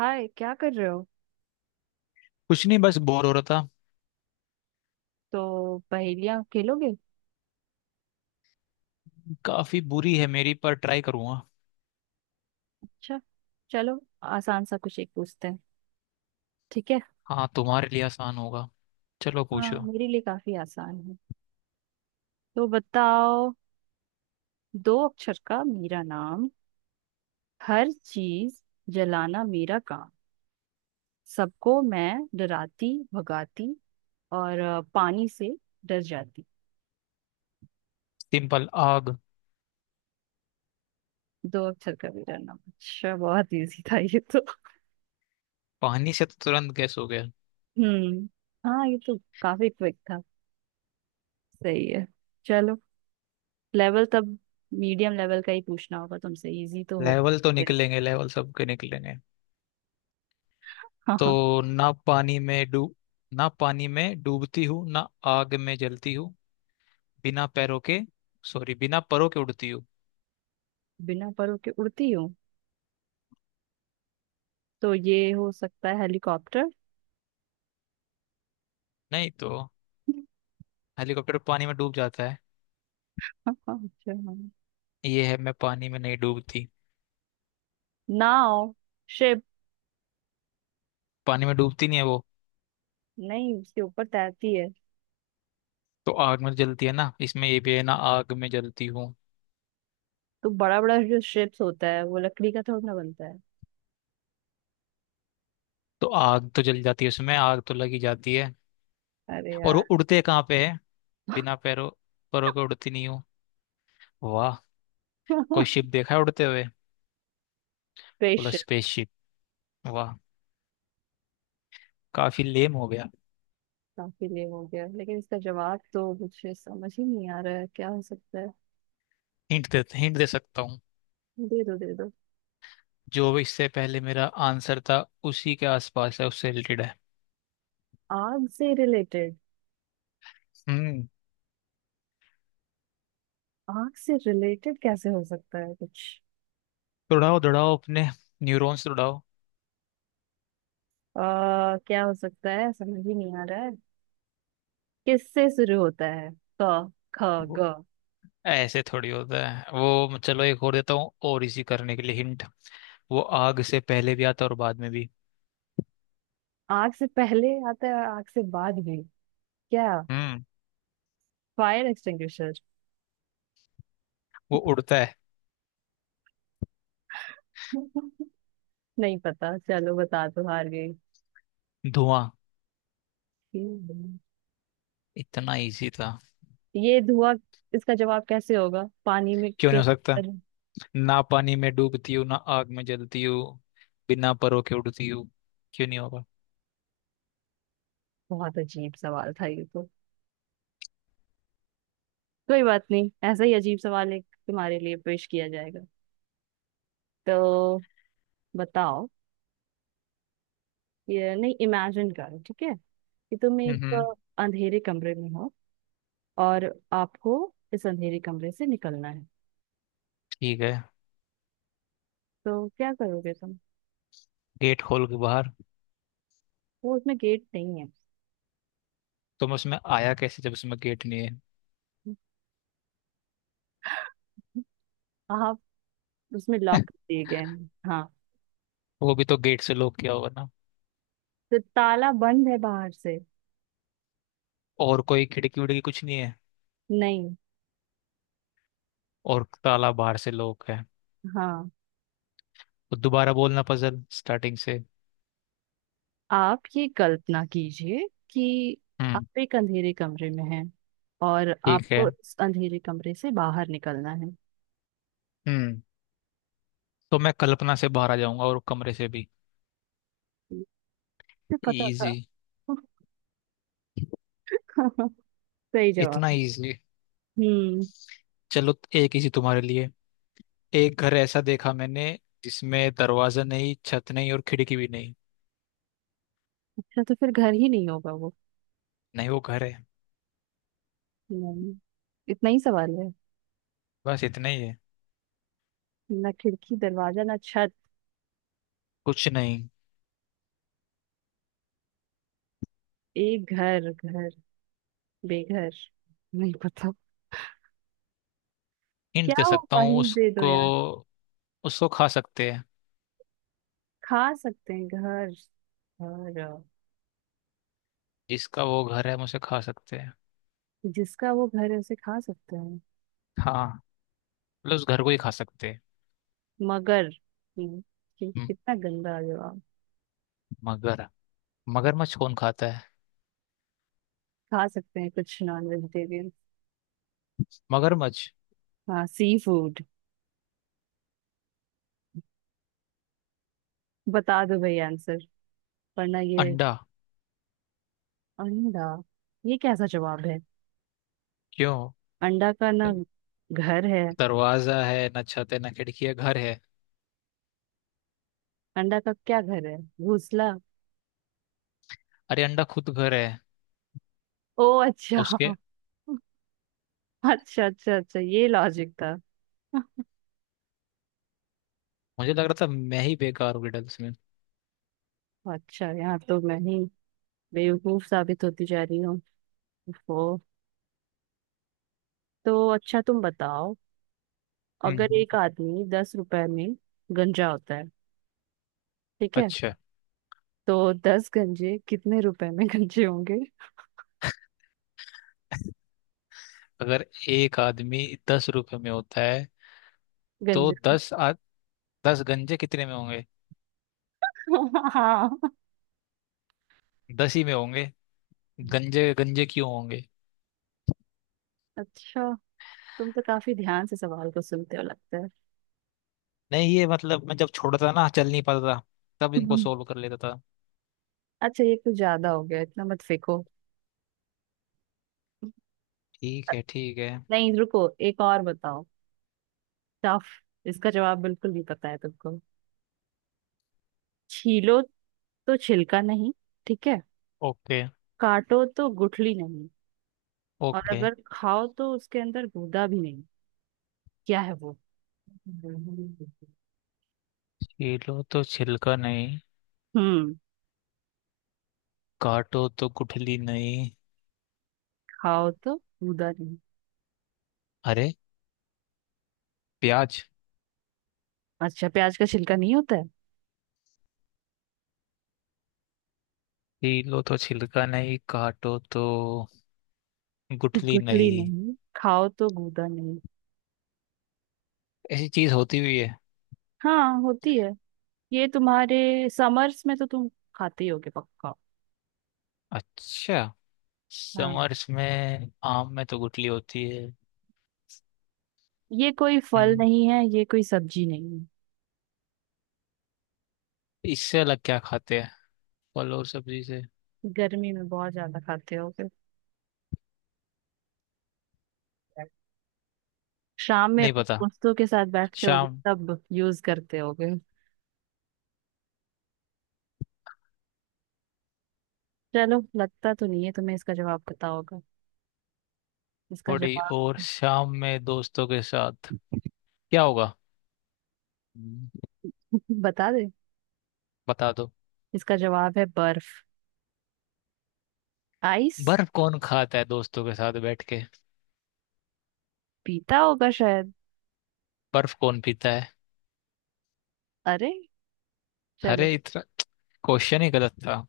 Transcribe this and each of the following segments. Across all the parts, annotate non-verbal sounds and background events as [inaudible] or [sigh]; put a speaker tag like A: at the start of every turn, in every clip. A: हाय, क्या कर रहे हो।
B: कुछ नहीं, बस बोर हो रहा था।
A: तो पहेलियां खेलोगे।
B: काफी बुरी है मेरी, पर ट्राई करूंगा।
A: अच्छा। चलो। आसान सा कुछ एक पूछते हैं। ठीक है।
B: हाँ, तुम्हारे लिए आसान होगा। चलो
A: हाँ,
B: पूछो।
A: मेरे लिए काफी आसान है। तो बताओ। दो अक्षर का मेरा नाम। हर चीज जलाना मेरा काम। सबको मैं डराती भगाती। और पानी से डर जाती।
B: सिंपल, आग।
A: दो अक्षर का मेरा नाम। अच्छा, बहुत इजी था ये तो।
B: पानी से तो तुरंत गैस हो गया।
A: हम्म। हाँ, ये तो काफी क्विक था। सही है। चलो। लेवल तब मीडियम लेवल का ही पूछना होगा तुमसे। इजी तो हो।
B: लेवल तो
A: फिर।
B: निकलेंगे, लेवल सबके निकलेंगे।
A: हाँ
B: तो
A: हाँ।
B: ना पानी में डूब, ना पानी में डूबती हूँ, ना आग में जलती हूँ, बिना पैरों के, सॉरी, बिना परों के उड़ती हूँ।
A: [laughs] बिना परों के उड़ती हूँ, तो ये हो सकता है हेलीकॉप्टर।
B: नहीं तो, हेलीकॉप्टर पानी में डूब जाता है।
A: हाँ हाँ, अच्छा, हाँ।
B: ये है, मैं पानी में नहीं डूबती।
A: नाव। शिप।
B: पानी में डूबती नहीं है वो।
A: नहीं, उसके ऊपर तैरती है।
B: तो आग में जलती है ना, इसमें ये भी है ना, आग में जलती हूँ।
A: तो बड़ा बड़ा जो शिप्स होता है वो लकड़ी का थोड़ा ना बनता है।
B: तो आग तो जल जाती है उसमें, आग तो लगी जाती है।
A: अरे
B: और वो
A: यार।
B: उड़ते कहाँ पे है? बिना पैरों, परों के उड़ती नहीं हूँ। वाह, कोई
A: [laughs]
B: शिप देखा है उड़ते हुए? बोला
A: स्पेसशिप।
B: स्पेसशिप। वाह, काफी लेम हो गया।
A: काफी लेम हो गया, लेकिन इसका जवाब तो मुझे समझ ही नहीं आ रहा है, क्या हो सकता है।
B: हिंट दे सकता हूँ।
A: दे दो, दे दो।
B: जो भी इससे पहले मेरा आंसर था, उसी के आसपास है, उससे रिलेटेड है।
A: आग से रिलेटेड।
B: हम्म।
A: आग से रिलेटेड कैसे हो सकता है कुछ।
B: दौड़ाओ दौड़ाओ अपने न्यूरॉन्स दौड़ाओ।
A: क्या हो सकता है, समझ ही नहीं आ रहा है। किससे शुरू होता है। क। ख।
B: वो
A: ग।
B: ऐसे थोड़ी होता है। वो चलो एक और देता हूँ, और इसी करने के लिए हिंट। वो आग से पहले भी आता है और बाद में भी।
A: आग से पहले आता है और आग से बाद भी। क्या।
B: हम्म।
A: Fire extinguisher.
B: वो उड़ता है,
A: [laughs] नहीं पता, चलो बता दो, हार गई।
B: धुआं।
A: हम्म।
B: इतना इजी था।
A: ये धुआं। इसका जवाब कैसे होगा पानी में
B: क्यों
A: के,
B: नहीं हो सकता?
A: अरे।
B: ना पानी में डूबती हूँ, ना आग में जलती हूँ, बिना परों के उड़ती हूँ। क्यों नहीं होगा?
A: बहुत अजीब सवाल था ये तो। कोई बात नहीं, ऐसा ही अजीब सवाल एक तुम्हारे लिए पेश किया जाएगा। तो बताओ। ये नहीं, इमेजिन करो, ठीक है। कि तुम एक
B: हम्म।
A: अंधेरे कमरे में हो और आपको इस अंधेरे कमरे से निकलना है।
B: ठीक है।
A: तो क्या करोगे तुम।
B: गेट खोल के बाहर।
A: वो उसमें गेट नहीं है।
B: तो मैं उसमें आया कैसे जब उसमें गेट नहीं है?
A: आप उसमें लॉक दिए गए हैं, हाँ।
B: वो भी तो गेट से लॉक किया होगा ना?
A: तो ताला बंद है बाहर से।
B: और कोई खिड़की विड़की कुछ नहीं है?
A: नहीं।
B: और ताला बाहर से लॉक है?
A: हाँ।
B: तो दोबारा बोलना पजल स्टार्टिंग से।
A: आप ये कल्पना कीजिए कि
B: हम्म।
A: आप एक अंधेरे कमरे में हैं और
B: ठीक है।
A: आपको इस अंधेरे कमरे से बाहर निकलना है।
B: हम्म। तो मैं कल्पना से बाहर आ जाऊंगा और कमरे से भी।
A: मुझे पता था।
B: इजी।
A: [laughs] सही जवाब।
B: इतना इजी।
A: हम्म।
B: चलो एक इजी तुम्हारे लिए। एक घर ऐसा देखा मैंने, जिसमें दरवाजा नहीं, छत नहीं, और खिड़की भी नहीं।
A: अच्छा, तो फिर घर ही नहीं होगा वो।
B: नहीं, वो घर है।
A: नहीं। इतना ही सवाल है।
B: बस इतना ही है।
A: ना खिड़की दरवाजा ना छत।
B: कुछ नहीं।
A: एक घर घर। बेघर। नहीं पता।
B: हिंट
A: क्या
B: दे सकता
A: होगा,
B: हूँ
A: हिंट दे दो
B: उसको।
A: यार।
B: उसको खा सकते हैं।
A: खा सकते हैं घर। और।
B: जिसका वो घर है, हम उसे खा सकते हैं।
A: जिसका वो घर है उसे खा सकते हैं।
B: हाँ, मतलब उस घर को ही खा सकते हैं।
A: मगर। हम्म,
B: म-
A: कितना गंदा जवाब।
B: मगर। मगरमच्छ कौन खाता है?
A: खा सकते हैं कुछ नॉन वेजिटेरियन।
B: मगरमच्छ।
A: हाँ, सी फूड। बता दो भाई आंसर, वरना ये।
B: अंडा।
A: अंडा। ये कैसा जवाब है।
B: क्यों?
A: अंडा का ना घर है।
B: दरवाजा है ना, छत है ना, खिड़की है, घर है।
A: अंडा का क्या घर है, घोंसला।
B: अरे, अंडा खुद घर है।
A: ओ अच्छा
B: उसके।
A: अच्छा अच्छा, अच्छा ये लॉजिक था।
B: मुझे लग रहा था मैं ही बेकार हूँ riddles में।
A: अच्छा यहाँ तो मैं ही बेवकूफ साबित होती जा रही हूँ। ओहो। तो अच्छा, तुम बताओ। अगर
B: हम्म।
A: एक आदमी 10 रुपए में गंजा होता है, ठीक है।
B: अच्छा।
A: तो 10 गंजे कितने रुपए में गंजे होंगे।
B: अगर एक आदमी 10 रुपए में होता है, तो
A: गंजे।
B: 10 गंजे कितने में होंगे?
A: [laughs] हाँ।
B: दस ही में होंगे। गंजे गंजे क्यों होंगे?
A: अच्छा, तुम तो काफी ध्यान से सवाल को सुनते हो लगता है।
B: नहीं, ये मतलब मैं जब छोटा था ना, चल नहीं पाता था, तब इनको
A: हम्म।
B: सोल्व कर लेता था।
A: अच्छा, ये कुछ ज्यादा हो गया, इतना मत फेंको।
B: ठीक है, ठीक है।
A: नहीं रुको, एक और बताओ। टफ। इसका जवाब बिल्कुल नहीं पता है तुमको। छीलो तो छिलका नहीं, ठीक है।
B: ओके।
A: काटो तो गुठली नहीं। और
B: ओके।
A: अगर खाओ तो उसके अंदर गूदा भी नहीं। क्या है वो। हम्म
B: छीलो तो छिलका नहीं, काटो तो गुठली नहीं।
A: खाओ तो गूदा नहीं।
B: अरे, प्याज।
A: अच्छा, प्याज का छिलका नहीं होता है।
B: छीलो तो छिलका नहीं, काटो तो गुठली
A: गुठली
B: नहीं।
A: नहीं खाओ तो गूदा नहीं।
B: ऐसी चीज होती हुई है?
A: हाँ, होती है। ये तुम्हारे समर्स में तो तुम खाते ही होगे पक्का।
B: अच्छा,
A: हाँ,
B: समर्स में आम में तो गुठली होती है।
A: ये कोई फल
B: हम्म,
A: नहीं है, ये कोई सब्जी नहीं
B: इससे अलग क्या खाते हैं फल और सब्जी से?
A: है। गर्मी में बहुत ज्यादा खाते होगे। शाम में
B: नहीं
A: अपने
B: पता।
A: दोस्तों के साथ बैठते होगे
B: शाम?
A: तब यूज करते होगे। चलो, लगता तो नहीं है तुम्हें इसका जवाब पता होगा। इसका
B: थोड़ी
A: जवाब।
B: और शाम में दोस्तों के साथ क्या होगा? हम्म।
A: [laughs] बता दे।
B: बता दो।
A: इसका जवाब है बर्फ। आइस।
B: बर्फ कौन खाता है दोस्तों के साथ बैठ के?
A: पीता होगा शायद।
B: बर्फ कौन पीता है?
A: अरे। चलो।
B: अरे, इतना, क्वेश्चन ही गलत था।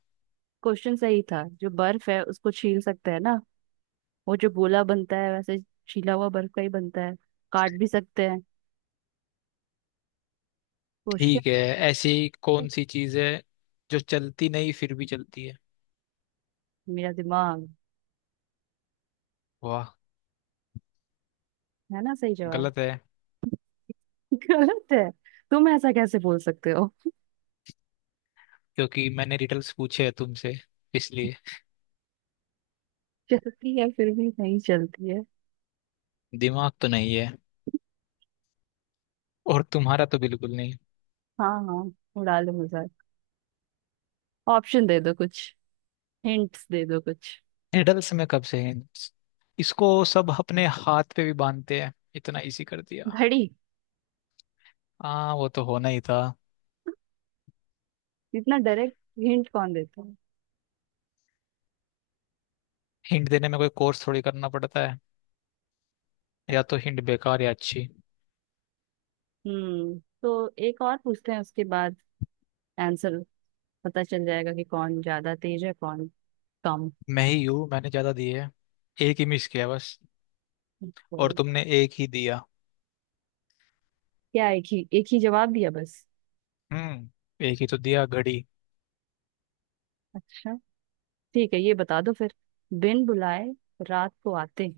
A: क्वेश्चन सही था, जो बर्फ है उसको छील सकते हैं ना। वो जो गोला बनता है वैसे, छीला हुआ बर्फ का ही बनता है। काट भी सकते हैं। क्वेश्चन।
B: ठीक है। ऐसी कौन सी चीज है जो चलती नहीं फिर भी चलती है?
A: मेरा दिमाग।
B: वाह।
A: है ना सही जवाब।
B: गलत है।
A: [laughs] गलत है। तुम ऐसा कैसे बोल सकते हो।
B: क्योंकि मैंने रिडल्स पूछे हैं तुमसे, इसलिए।
A: चलती है फिर भी नहीं चलती है।
B: दिमाग तो नहीं है, और तुम्हारा तो बिल्कुल नहीं।
A: हाँ हाँ, उड़ा लो मजाक। ऑप्शन दे दो कुछ। हिंट्स दे दो कुछ।
B: निडल्स में कब से है? इसको सब अपने हाथ पे भी बांधते हैं, इतना इजी कर दिया।
A: घड़ी।
B: हाँ, वो तो होना ही था।
A: इतना डायरेक्ट हिंट कौन देता है।
B: हिंट देने में कोई कोर्स थोड़ी करना पड़ता है। या तो हिंट बेकार, या अच्छी।
A: तो एक और पूछते हैं, उसके बाद आंसर पता चल जाएगा कि कौन ज्यादा तेज है, कौन कम।
B: मैं ही हूँ, मैंने ज्यादा दी है। एक ही मिस किया बस। और
A: तो
B: तुमने एक ही दिया।
A: क्या एक ही जवाब दिया बस।
B: हम्म, एक ही तो दिया, घड़ी।
A: अच्छा। ठीक है, ये बता दो फिर। बिन बुलाए रात को आते हैं।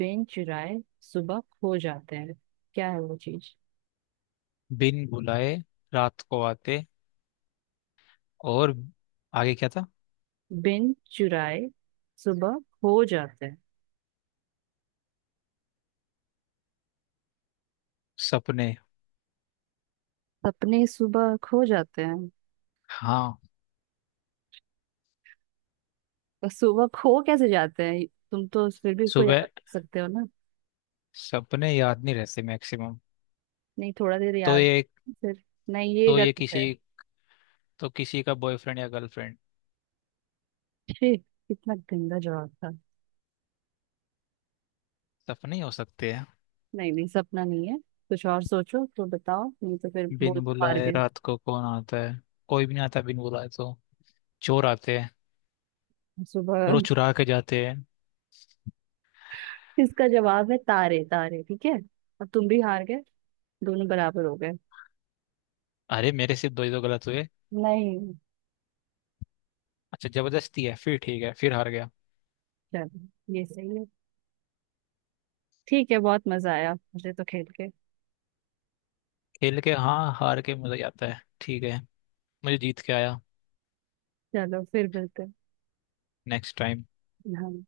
A: बिन चुराए सुबह खो जाते हैं। क्या है वो चीज।
B: बिन बुलाए रात को आते, और आगे क्या था?
A: बिन चुराए सुबह खो जाते हैं।
B: सपने।
A: सपने सुबह खो जाते हैं।
B: हाँ।
A: तो सुबह खो कैसे जाते हैं, तुम तो फिर भी इसको याद
B: सुबह,
A: कर सकते हो ना।
B: सपने याद नहीं रहते मैक्सिमम।
A: नहीं, थोड़ा देर
B: तो
A: याद।
B: ये,
A: फिर। नहीं, ये
B: तो ये
A: गलत है।
B: किसी, तो किसी का बॉयफ्रेंड या गर्लफ्रेंड,
A: छी, कितना गंदा जवाब था।
B: सपने ही हो सकते हैं।
A: नहीं नहीं, सपना नहीं है। कुछ और सोचो, तो बताओ नहीं तो फिर
B: बिन
A: बोल, तो हार
B: बुलाए
A: गए।
B: रात को कौन आता है? कोई भी नहीं आता बिन बुलाए, तो चोर आते हैं,
A: सुबह।
B: और वो चुरा के जाते हैं।
A: [laughs] इसका जवाब है तारे। तारे, ठीक है। और तुम भी हार गए। दोनों बराबर हो गए।
B: अरे, मेरे सिर्फ दो ही तो गलत हुए।
A: नहीं।
B: अच्छा, जबरदस्ती है फिर, ठीक है, फिर हार गया।
A: चलो, ये सही है। ठीक है, बहुत मजा आया मुझे तो खेल के।
B: खेल के? हाँ, हार के मजा ही आता है, ठीक है। मुझे जीत के आया।
A: चलो फिर मिलते हैं।
B: Next time.
A: हाँ।